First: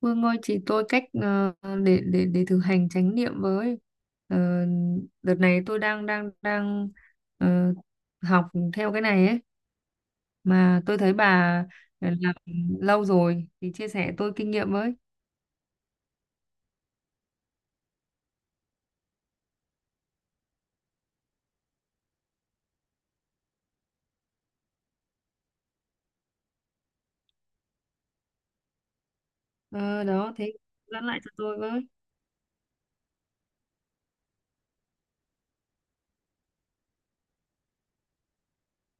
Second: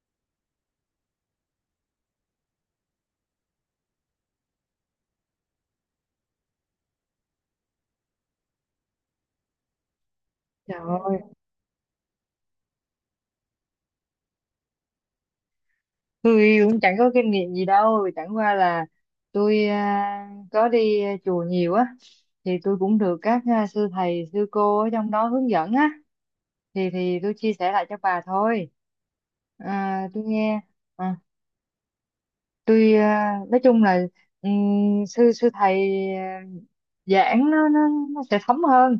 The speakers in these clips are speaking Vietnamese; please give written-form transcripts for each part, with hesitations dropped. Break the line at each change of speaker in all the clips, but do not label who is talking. Vương ơi, chỉ tôi cách để thực hành chánh niệm với. Ờ, Đợt này tôi đang đang đang ờ, học theo cái này ấy,
Trời
mà tôi thấy
ơi,
bà làm lâu rồi thì chia sẻ tôi kinh nghiệm với.
tôi cũng chẳng có kinh nghiệm gì đâu, chẳng qua là tôi có đi chùa nhiều á, thì tôi cũng được các sư thầy, sư cô ở trong đó hướng dẫn á, thì tôi chia sẻ lại cho bà thôi.
Ờ,
À, tôi
Đó thế,
nghe,
dẫn
à,
lại cho tôi với.
tôi à, nói chung là sư sư thầy à, giảng nó nó sẽ thấm hơn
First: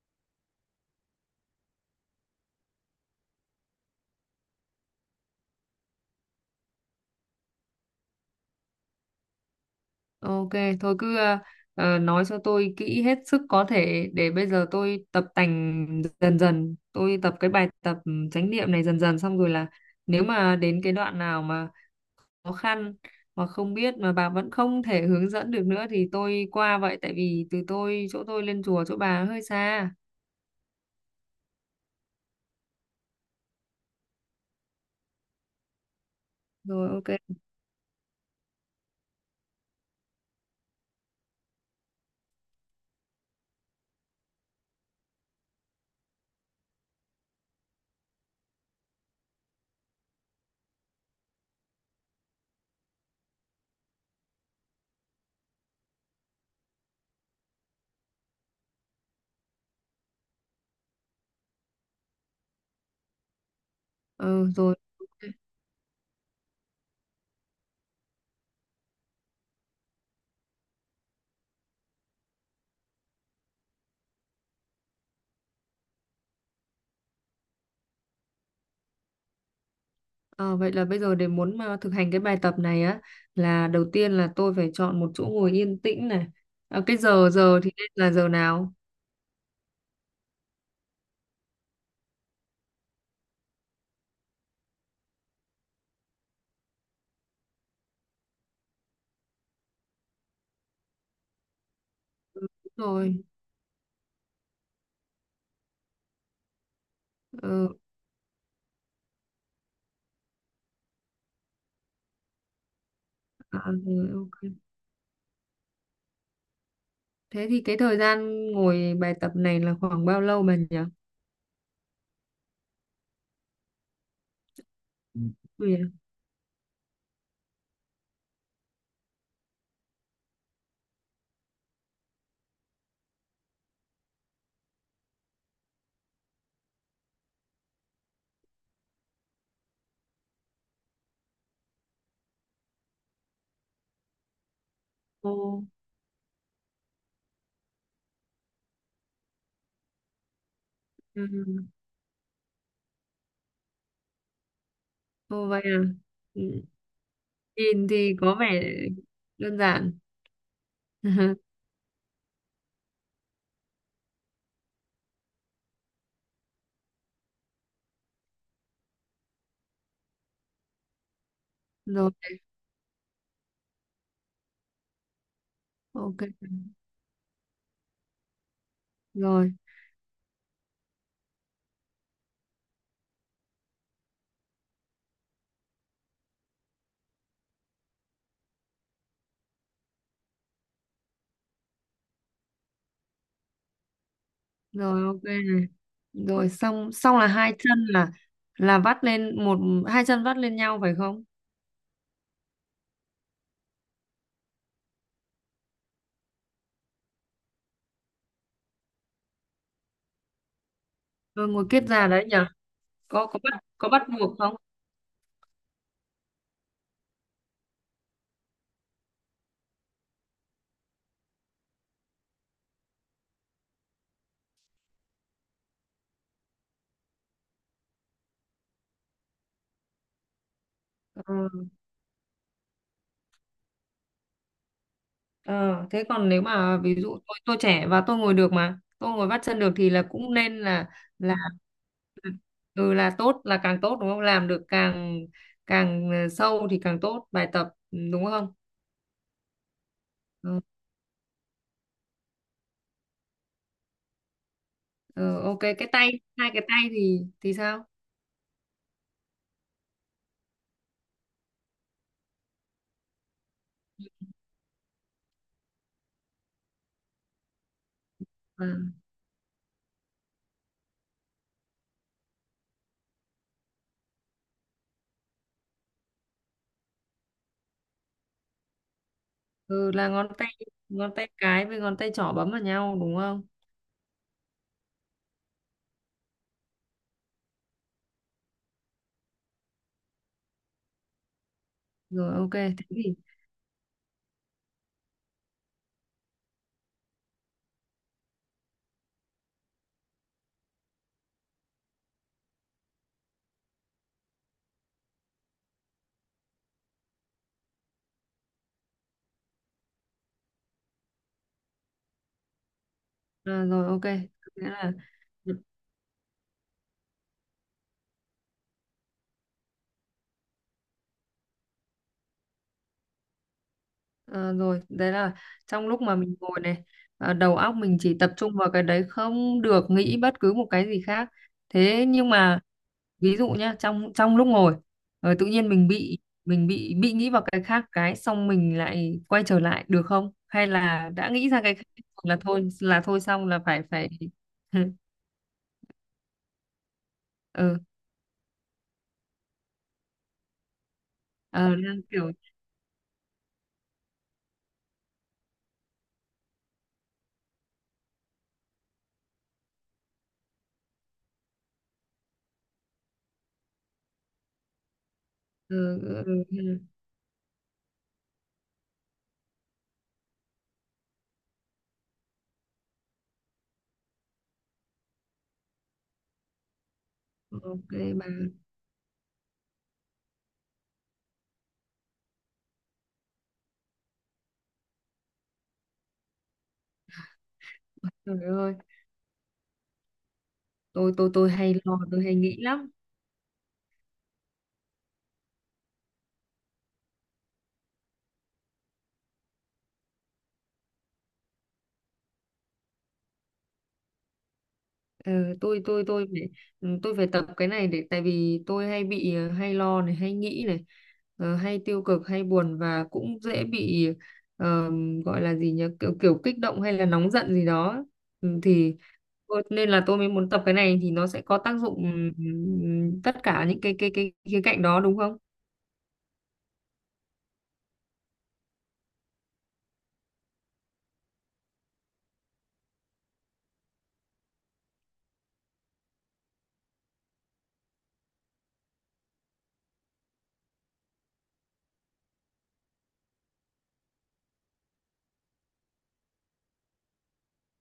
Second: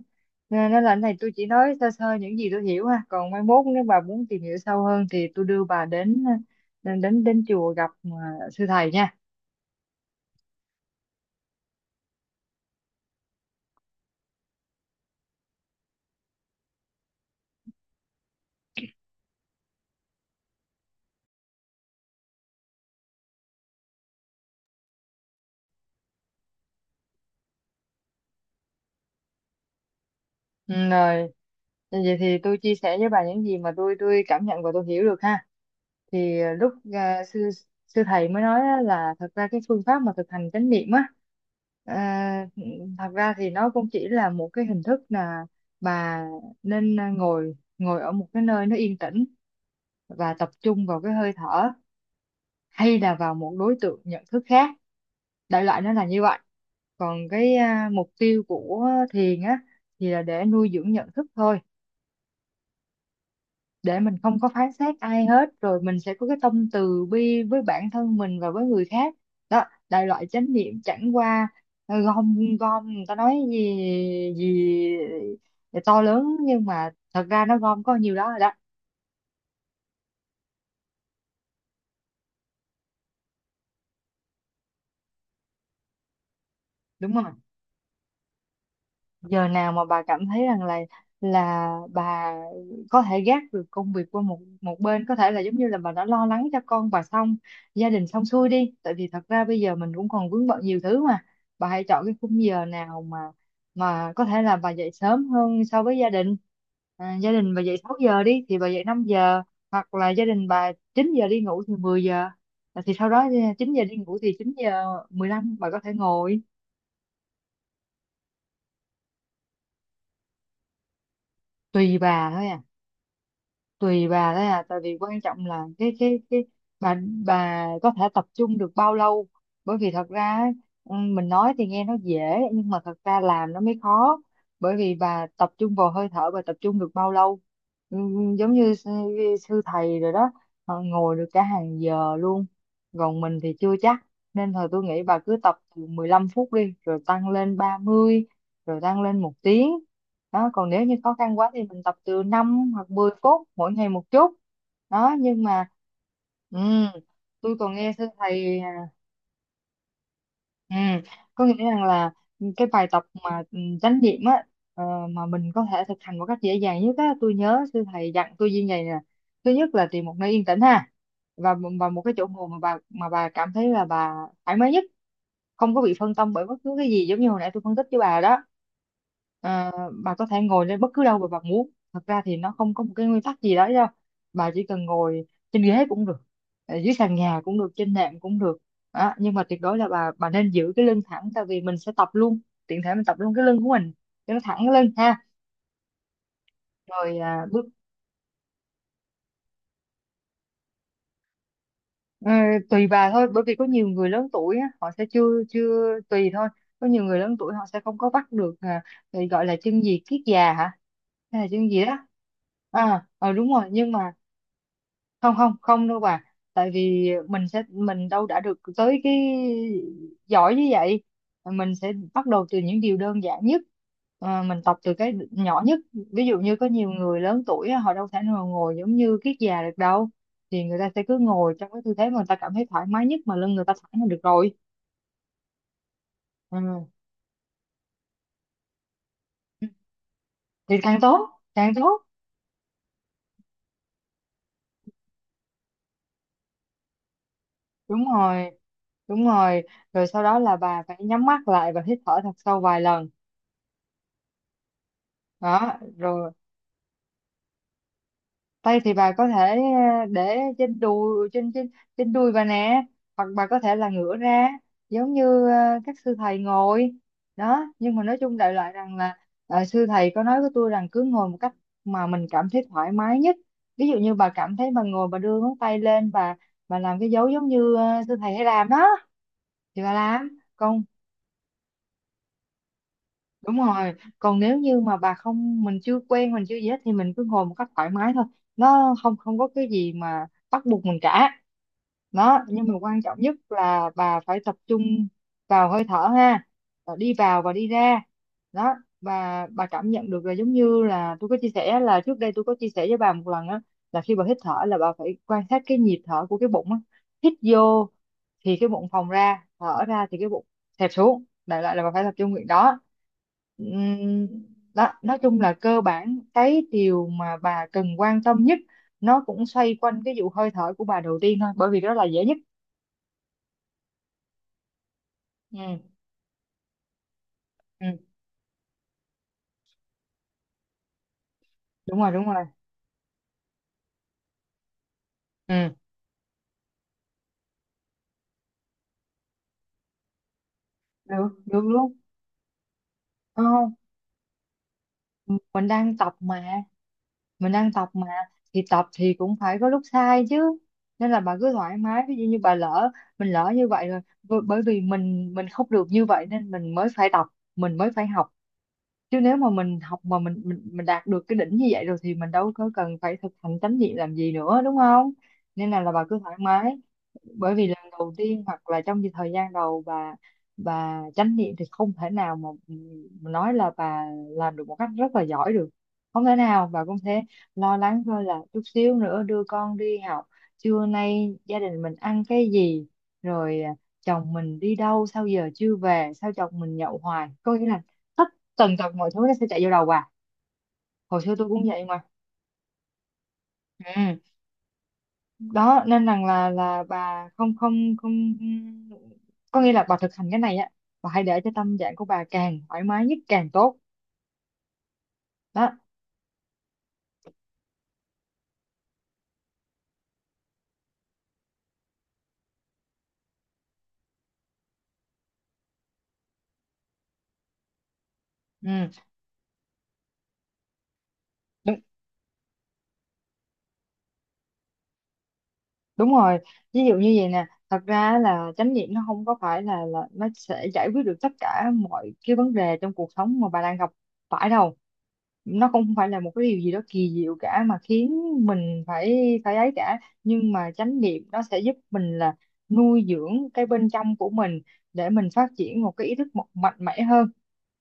nên nên là cái này tôi chỉ nói sơ sơ những gì tôi hiểu ha, còn mai mốt nếu bà muốn tìm hiểu sâu hơn thì tôi đưa bà đến à, đến đến chùa gặp sư thầy nha.
Ok, thôi cứ nói cho tôi kỹ hết sức có thể, để bây giờ tôi tập tành dần dần, tôi tập cái bài tập chánh niệm này dần dần, xong rồi là nếu mà đến cái đoạn nào mà khó khăn hoặc không biết mà bà vẫn không thể hướng dẫn được nữa thì tôi qua vậy, tại vì từ tôi chỗ tôi lên chùa chỗ bà hơi xa.
Ừ, rồi vậy thì tôi chia sẻ với bà những gì mà tôi cảm nhận và tôi hiểu được ha. Thì à, lúc
Rồi, ok.
à, sư sư thầy mới nói á là thật ra cái phương pháp mà thực hành chánh niệm á, à, thật ra thì nó cũng chỉ là một cái hình thức là bà nên ngồi ngồi ở một cái nơi nó yên tĩnh và tập trung vào cái hơi thở, hay là vào một đối tượng nhận thức khác, đại loại nó là như vậy. Còn cái mục tiêu của thiền á thì là để nuôi dưỡng nhận thức thôi, để mình không
Ừ,
có phán
rồi,
xét ai
ok.
hết, rồi mình sẽ có cái tâm từ bi với bản thân mình và với người khác. Đó, đại loại chánh niệm chẳng qua gom gom người ta nói gì gì to lớn, nhưng mà thật ra nó gom có nhiều đó rồi đó,
Ờ, vậy là bây giờ để muốn mà thực hành cái bài tập này á, là đầu tiên là tôi phải chọn một chỗ ngồi yên tĩnh này. Ờ, cái
đúng
giờ
không?
giờ thì nên là giờ nào?
Giờ nào mà bà cảm thấy rằng là bà có thể gác được công việc qua một một bên, có thể là giống như là bà đã lo lắng cho con bà xong, gia đình xong xuôi đi, tại vì thật ra bây giờ mình cũng còn vướng bận nhiều thứ mà. Bà hãy chọn cái khung giờ
Đúng
nào
rồi.
mà có thể là bà dậy sớm hơn so với gia đình. À, gia đình bà dậy
Ừ.
6 giờ đi thì bà dậy 5 giờ, hoặc là gia đình bà 9 giờ đi ngủ thì 10 giờ. À, thì sau đó
À,
9 giờ đi
rồi,
ngủ thì
ok.
9 giờ 15 bà có thể ngồi.
Thế thì cái thời gian ngồi bài tập này là khoảng bao lâu bà nhỉ?
Tùy bà thôi à, tùy bà đấy à, tại vì quan trọng là
Ui.
cái bà bà có thể tập trung được bao lâu. Bởi vì thật ra ấy, ừ, mình nói thì nghe nó dễ nhưng mà thật ra làm nó mới khó, bởi vì bà tập trung vào hơi thở, bà tập trung được bao lâu. Ừ, giống như sư, sư thầy rồi đó, họ ngồi được cả hàng giờ luôn, còn mình thì chưa chắc. Nên thôi tôi nghĩ bà cứ tập
Ồ.
từ 15 phút đi, rồi tăng lên 30, rồi tăng lên một tiếng. Đó, còn nếu như khó
Ừ.
khăn quá thì mình tập từ 5 hoặc 10 phút mỗi ngày một chút. Đó, nhưng
Ồ vậy
mà
à. Ừ.
ừm, tôi còn
Nhìn
nghe thưa
thì có
thầy
vẻ
à,
đơn giản.
ừm, có nghĩa rằng là cái bài tập mà chánh niệm á, ờ, mà mình có thể thực hành một cách dễ dàng nhất á, tôi nhớ sư thầy dặn tôi như vậy nè. Thứ nhất là tìm một nơi yên tĩnh ha, và một
Rồi,
cái chỗ ngồi mà bà cảm thấy là bà thoải mái nhất, không có bị phân
ok.
tâm bởi bất cứ cái gì, giống như hồi nãy tôi phân tích với bà đó.
Rồi,
Ờ, bà có thể ngồi lên bất cứ đâu mà bà muốn, thật ra thì nó không có một cái nguyên tắc gì đó đâu. Bà chỉ cần ngồi trên ghế cũng được, dưới sàn nhà cũng được, trên nệm cũng được. Đó, nhưng mà tuyệt đối là bà nên giữ cái lưng thẳng, tại vì mình sẽ tập luôn, tiện thể mình tập luôn cái lưng của mình, cho nó thẳng cái lưng
rồi, ok
ha.
này. Rồi, xong
Rồi
xong là
à,
hai
bước.
chân là vắt lên một, hai chân vắt lên nhau phải không?
Ờ, tùy bà thôi, bởi vì có nhiều người lớn tuổi á, họ sẽ chưa chưa tùy thôi, có nhiều người lớn tuổi họ sẽ không có bắt được thì gọi là chân gì kiết già hả, hay là
Rồi ngồi
chân
kiết
gì đó.
già đấy nhở?
À
Có
ờ,
có
đúng
bắt,
rồi,
có
nhưng
bắt
mà
buộc không?
không không không đâu bà, tại vì mình sẽ mình đâu đã được tới cái giỏi như vậy, mình sẽ bắt đầu từ những điều đơn giản nhất. Ờ, mình tập từ cái nhỏ nhất. Ví dụ như có nhiều người lớn tuổi á, họ đâu thể nào ngồi giống như kiết già được đâu, thì người ta sẽ cứ ngồi
Ờ,
trong cái tư thế mà người ta cảm thấy thoải mái nhất, mà lưng người ta thẳng là được rồi.
ờ, thế còn nếu mà
Ừ,
ví dụ tôi trẻ và tôi ngồi được, mà tôi ngồi vắt chân được thì là cũng nên
thì
là
càng tốt
là
càng tốt.
ừ là tốt, là càng tốt đúng không? Làm được càng, càng sâu thì càng tốt bài tập, ừ,
Đúng
đúng
rồi,
không?
đúng rồi, rồi sau đó là
Ờ.
bà phải nhắm mắt lại và hít thở thật sâu vài lần.
Ừ, ok.
Đó
Cái tay,
rồi,
hai cái tay thì thì sao?
tay thì bà có thể ờ, để trên đùi, trên trên trên đùi bà nè, hoặc bà có thể là ngửa ra giống như ờ, các sư thầy ngồi đó. Nhưng mà nói chung đại
À,
loại rằng là ờ, sư thầy có nói với tôi rằng cứ ngồi một cách mà mình cảm thấy thoải mái nhất. Ví dụ như bà cảm thấy bà ngồi, bà đưa ngón tay lên, bà làm cái dấu giống như ờ, sư thầy hay làm đó thì
ừ,
bà
là ngón
làm.
tay,
Còn
ngón tay cái với ngón tay trỏ bấm vào nhau đúng không?
đúng rồi, còn nếu như mà bà không mình chưa quen mình chưa gì hết thì mình cứ ngồi một cách thoải mái thôi, nó không không có cái gì mà bắt buộc mình cả.
Rồi
Đó,
ok
nhưng mà
thế
quan
thì.
trọng nhất là bà phải tập trung vào hơi thở ha. Ờ, đi vào và đi ra. Đó, và bà cảm nhận được là giống như là tôi có chia sẻ là trước đây tôi có chia sẻ với bà một lần á, là khi bà hít thở là bà phải quan sát cái nhịp thở của cái bụng á, hít vô thì cái bụng phồng ra, thở ra thì cái bụng xẹp xuống, đại loại là bà phải tập trung việc đó.
À, rồi, ok,
Ừm,
nghĩa
Đó,
là.
nói chung là cơ bản cái điều mà bà cần quan tâm nhất nó cũng xoay quanh cái vụ hơi thở của bà đầu tiên thôi, bởi vì đó là dễ nhất.
Ờ, rồi đấy là trong
Ừ,
lúc mà mình ngồi này, đầu óc
ừ,
mình chỉ tập trung vào cái đấy, không được nghĩ bất cứ một cái gì khác.
đúng
Thế
rồi, đúng
nhưng
rồi,
mà ví dụ nhá, trong trong lúc ngồi tự nhiên
ừ,
mình bị, mình bị nghĩ vào cái khác, cái xong mình lại quay trở lại được không, hay là
được
đã nghĩ ra
được
cái khác
luôn,
là thôi, là thôi xong là
không,
phải phải.
mình đang tập mà, mình đang
Ừ.
tập mà. Thì tập thì cũng phải có lúc sai chứ, nên là bà cứ
Ờ
thoải
đang
mái. Ví dụ
kiểu.
như bà lỡ, mình lỡ như vậy rồi, bởi vì mình không được như vậy nên mình mới phải tập, mình mới phải học. Chứ nếu mà mình học mà mình đạt được cái đỉnh như vậy rồi thì mình đâu có cần phải thực hành chánh niệm làm gì nữa, đúng không? Nên là
Ừ,
bà cứ
ừ,
thoải mái,
ừ.
bởi vì lần đầu tiên hoặc là trong cái thời gian đầu bà chánh niệm thì không thể nào mà nói là bà làm được một cách rất là giỏi được, không thể nào. Bà cũng thế,
Ừ.
lo
Ok
lắng thôi
bà.
là chút xíu nữa đưa con đi học, trưa nay gia đình mình ăn cái gì, rồi à, chồng mình đi đâu sao giờ chưa về, sao chồng mình nhậu hoài, có nghĩa là tất
Trời ơi,
tần tật mọi thứ nó sẽ chạy vô đầu à.
tôi
Hồi
tôi
xưa tôi
tôi
cũng
hay
vậy
lo,
mà.
tôi hay nghĩ lắm.
Ừ, đó nên rằng là bà không không không có nghĩa là bà thực hành cái này á, bà hãy để cho tâm trạng của bà càng thoải mái nhất càng tốt.
Ừ,
Đó,
tôi phải, ừ, tôi phải tập cái này, để tại vì tôi hay bị hay lo này, hay nghĩ này, hay tiêu cực, hay buồn, và cũng dễ bị ờ, gọi là gì nhỉ, kiểu kiểu kích động hay là nóng giận gì đó. Ừ,
ừ.
thì tôi- nên là tôi mới muốn tập cái này thì nó sẽ có tác
đúng
dụng. Ừ, tất cả những cái khía cạnh đó đúng không?
đúng rồi Ví dụ như vậy nè, thật ra là chánh niệm nó không phải là nó sẽ giải quyết được tất cả mọi cái vấn đề trong cuộc sống mà bà đang gặp phải đâu. Nó cũng không phải là một cái điều gì đó kỳ diệu cả mà khiến mình phải, phải ấy cả. Nhưng mà chánh niệm nó sẽ giúp mình là nuôi dưỡng cái bên trong của mình, để mình phát triển một cái ý thức một mạnh mẽ hơn,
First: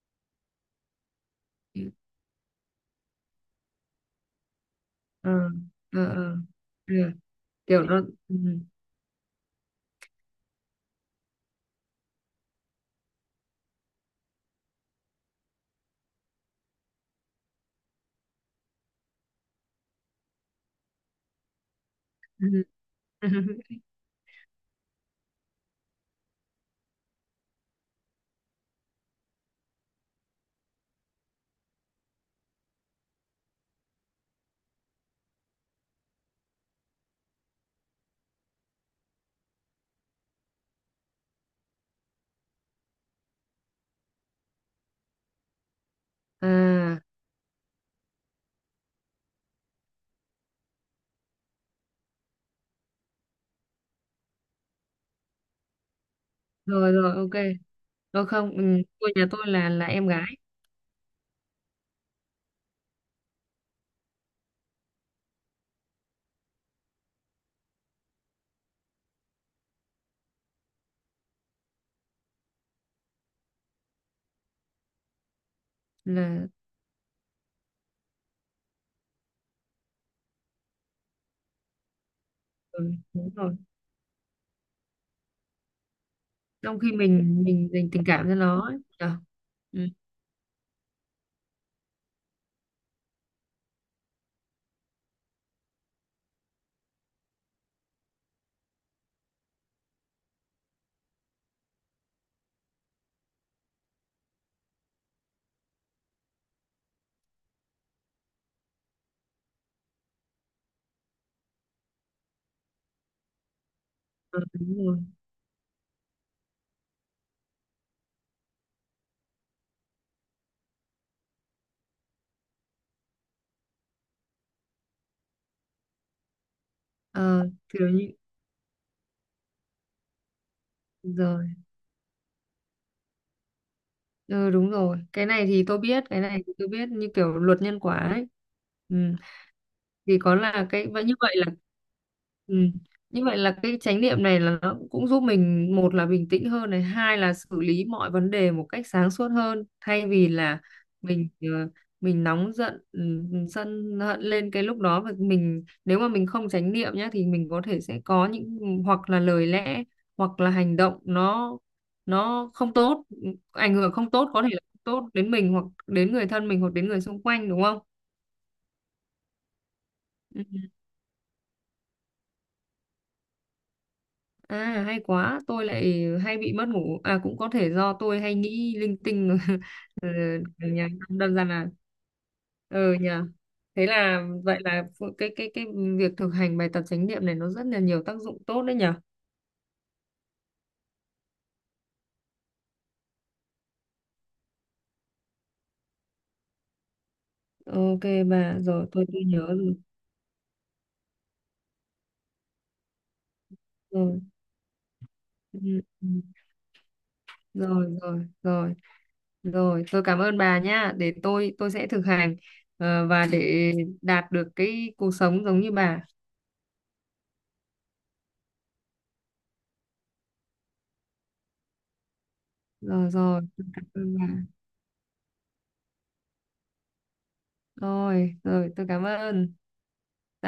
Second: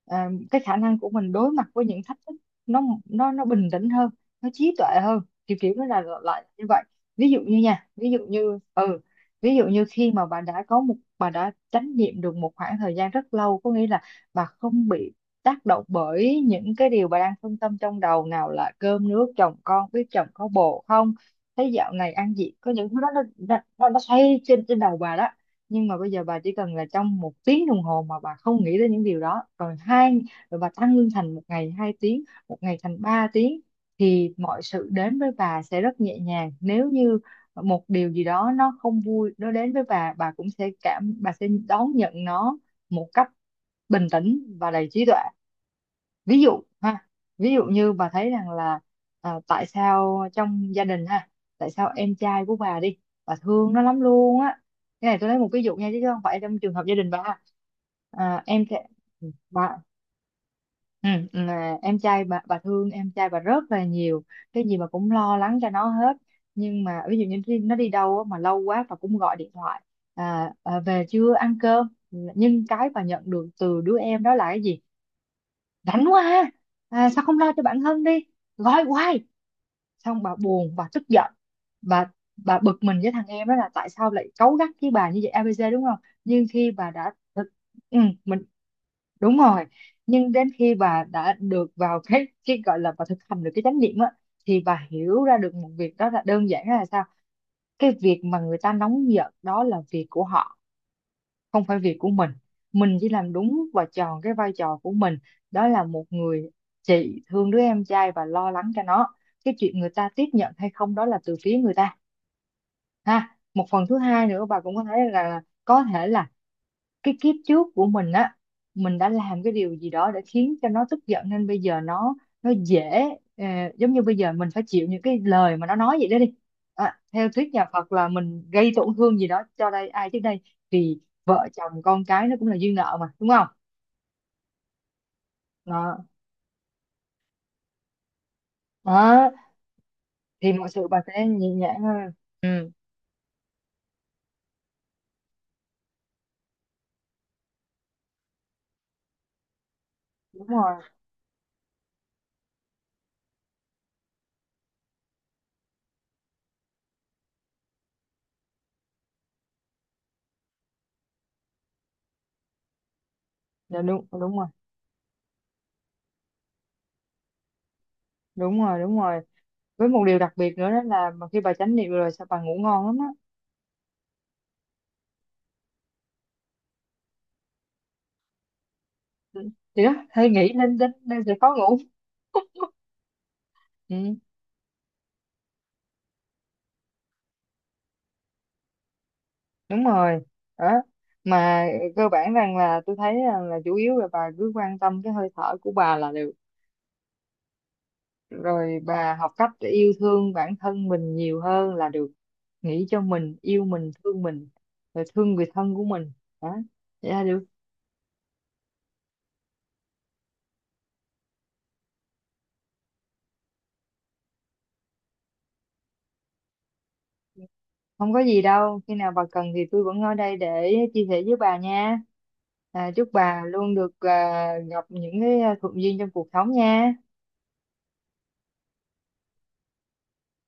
cái khả năng của mình đối mặt với những thách thức, nó bình tĩnh hơn, nó trí tuệ hơn.
Ờ,
Kiểu kiểu nó là
ờ, ờ, ờ.
lại như vậy.
Ừ,
Ví dụ như
kiểu
nha,
nó.
ví dụ
Ừ.
như ừ, ví dụ như khi mà bà đã có một bà đã chánh niệm được một khoảng thời gian rất lâu, có nghĩa là bà không bị tác động bởi những cái điều bà đang phân tâm trong đầu, nào là cơm nước chồng con, biết chồng có bồ không, thấy dạo này ăn gì,
Ừ.
có những thứ đó nó, nó, nó nó xoay trên trên đầu bà đó. Nhưng mà bây giờ bà chỉ cần là trong một tiếng đồng hồ mà bà không nghĩ đến những điều đó, rồi hai, rồi bà tăng lương thành một ngày hai tiếng, một ngày thành ba tiếng, thì mọi sự đến với bà sẽ rất nhẹ nhàng. Nếu như một điều gì đó nó không vui nó đến với bà cũng sẽ cảm, bà sẽ đón nhận nó một cách bình tĩnh và đầy trí tuệ. Ví dụ
À,
ha, ví dụ như bà thấy rằng là, à, tại sao trong gia đình ha, tại sao em trai của bà đi, bà thương nó lắm luôn á. Cái này tôi lấy một ví dụ nha, chứ không phải trong trường hợp
rồi
gia đình
rồi,
bà ha.
ok. Tôi không, ừ,
Em trai,
tôi nhà tôi
bà
là em gái
ừ, là em trai bà thương em trai bà rất là nhiều, cái gì bà cũng lo lắng cho nó hết. Nhưng mà ví dụ như nó đi đâu á mà lâu quá, bà cũng gọi điện thoại, à, à, về chưa, ăn cơm, nhưng cái bà nhận được từ đứa em đó là cái gì? Rảnh quá
là.
ha, à, sao không lo cho bạn Hân đi, gọi hoài. Xong bà buồn, bà tức giận, bà bà bực
Ừ,
mình với thằng
đúng
em đó
rồi.
là tại sao lại cáu gắt với bà như vậy, ABC, đúng không? Nhưng khi
Trong
bà
khi
đã
mình mình dành
ừ,
tình cảm cho
mình,
nó ấy. Nhở?
đúng rồi.
Ừ.
Nhưng đến khi bà đã được vào cái gọi là bà thực hành được cái chánh niệm á, thì bà hiểu ra được một việc đó là, đơn giản là sao, cái việc mà người ta nóng giận đó là việc của họ, không phải việc của mình. Mình chỉ làm đúng và tròn cái vai trò của mình, đó là một người chị thương đứa em trai và lo lắng cho nó. Cái chuyện người ta tiếp nhận hay không đó là từ phía người ta ha. Một phần thứ hai
Ừ,
nữa, bà cũng
đúng
có thể
rồi.
là có thể là cái kiếp trước của mình á, mình đã làm cái điều gì đó để khiến cho nó tức giận, nên bây giờ nó dễ, ờ, giống như bây giờ mình phải chịu những cái lời mà nó nói vậy đó đi. Theo
Ờ,
thuyết nhà
kiểu
Phật là
như
mình gây tổn thương gì đó cho đây ai trước đây, thì
giờ.
vợ chồng con cái nó cũng là duyên nợ mà, đúng không?
Ừ, đúng rồi. Cái này thì tôi biết,
Đó,
cái này thì tôi biết, như kiểu luật nhân quả ấy. Ừ.
đó.
Thì có
Thì
là
mọi sự
cái
bà
vậy, như
sẽ
vậy là.
nhẹ nhàng hơn.
Ừ.
Ừ,
Như vậy là cái chánh niệm này là nó cũng giúp mình, một là bình tĩnh hơn này, hai là xử lý mọi vấn đề một cách sáng suốt hơn, thay vì
đúng
là
rồi.
mình mình nóng giận, ừ, sân hận lên cái lúc đó, và mình nếu mà mình không chánh niệm nhá thì mình có thể sẽ có những, hoặc là lời lẽ, hoặc là hành động nó không tốt, ảnh
Dạ,
hưởng
đúng
không tốt,
đúng
có
rồi
thể là không tốt đến mình hoặc đến người thân mình hoặc đến người xung quanh, đúng không?
đúng rồi đúng rồi Với một điều đặc
Ừ.
biệt nữa đó là mà khi bà chánh niệm rồi sao bà ngủ ngon lắm á.
À hay quá, tôi lại hay bị mất ngủ. À cũng có thể do tôi hay nghĩ linh tinh.
Ừ. Thì đó,
Ừ,
hay nghĩ lên
nhà
đến nên sẽ
đơn
khó
giản là,
ngủ.
ừ nhờ. Thế
Ừ,
là vậy là phụ- cái cái việc thực hành bài tập chánh niệm này nó rất là nhiều tác dụng tốt đấy nhở.
đúng rồi. Đó mà, cơ bản rằng là tôi thấy là chủ yếu là bà cứ quan tâm cái hơi thở của bà là được,
Ok bà,
rồi
rồi tôi
bà
tôi
học
nhớ
cách để
rồi.
yêu thương bản thân mình nhiều hơn là được, nghĩ cho mình, yêu mình,
Rồi.
thương mình, rồi thương người
Ừ,
thân của
ừ.
mình. Đó, vậy là được.
Rồi rồi rồi. Rồi, tôi cảm ơn bà nhá. Để tôi sẽ thực hành và để đạt được cái cuộc sống giống như bà.
Không có gì đâu, khi nào bà cần thì tôi vẫn ở đây để chia sẻ với bà nha. Chúc
Rồi rồi,
bà
tôi
luôn
cảm
được
ơn bà.
gặp những cái thuận duyên trong cuộc sống nha.
Rồi, rồi tôi cảm ơn.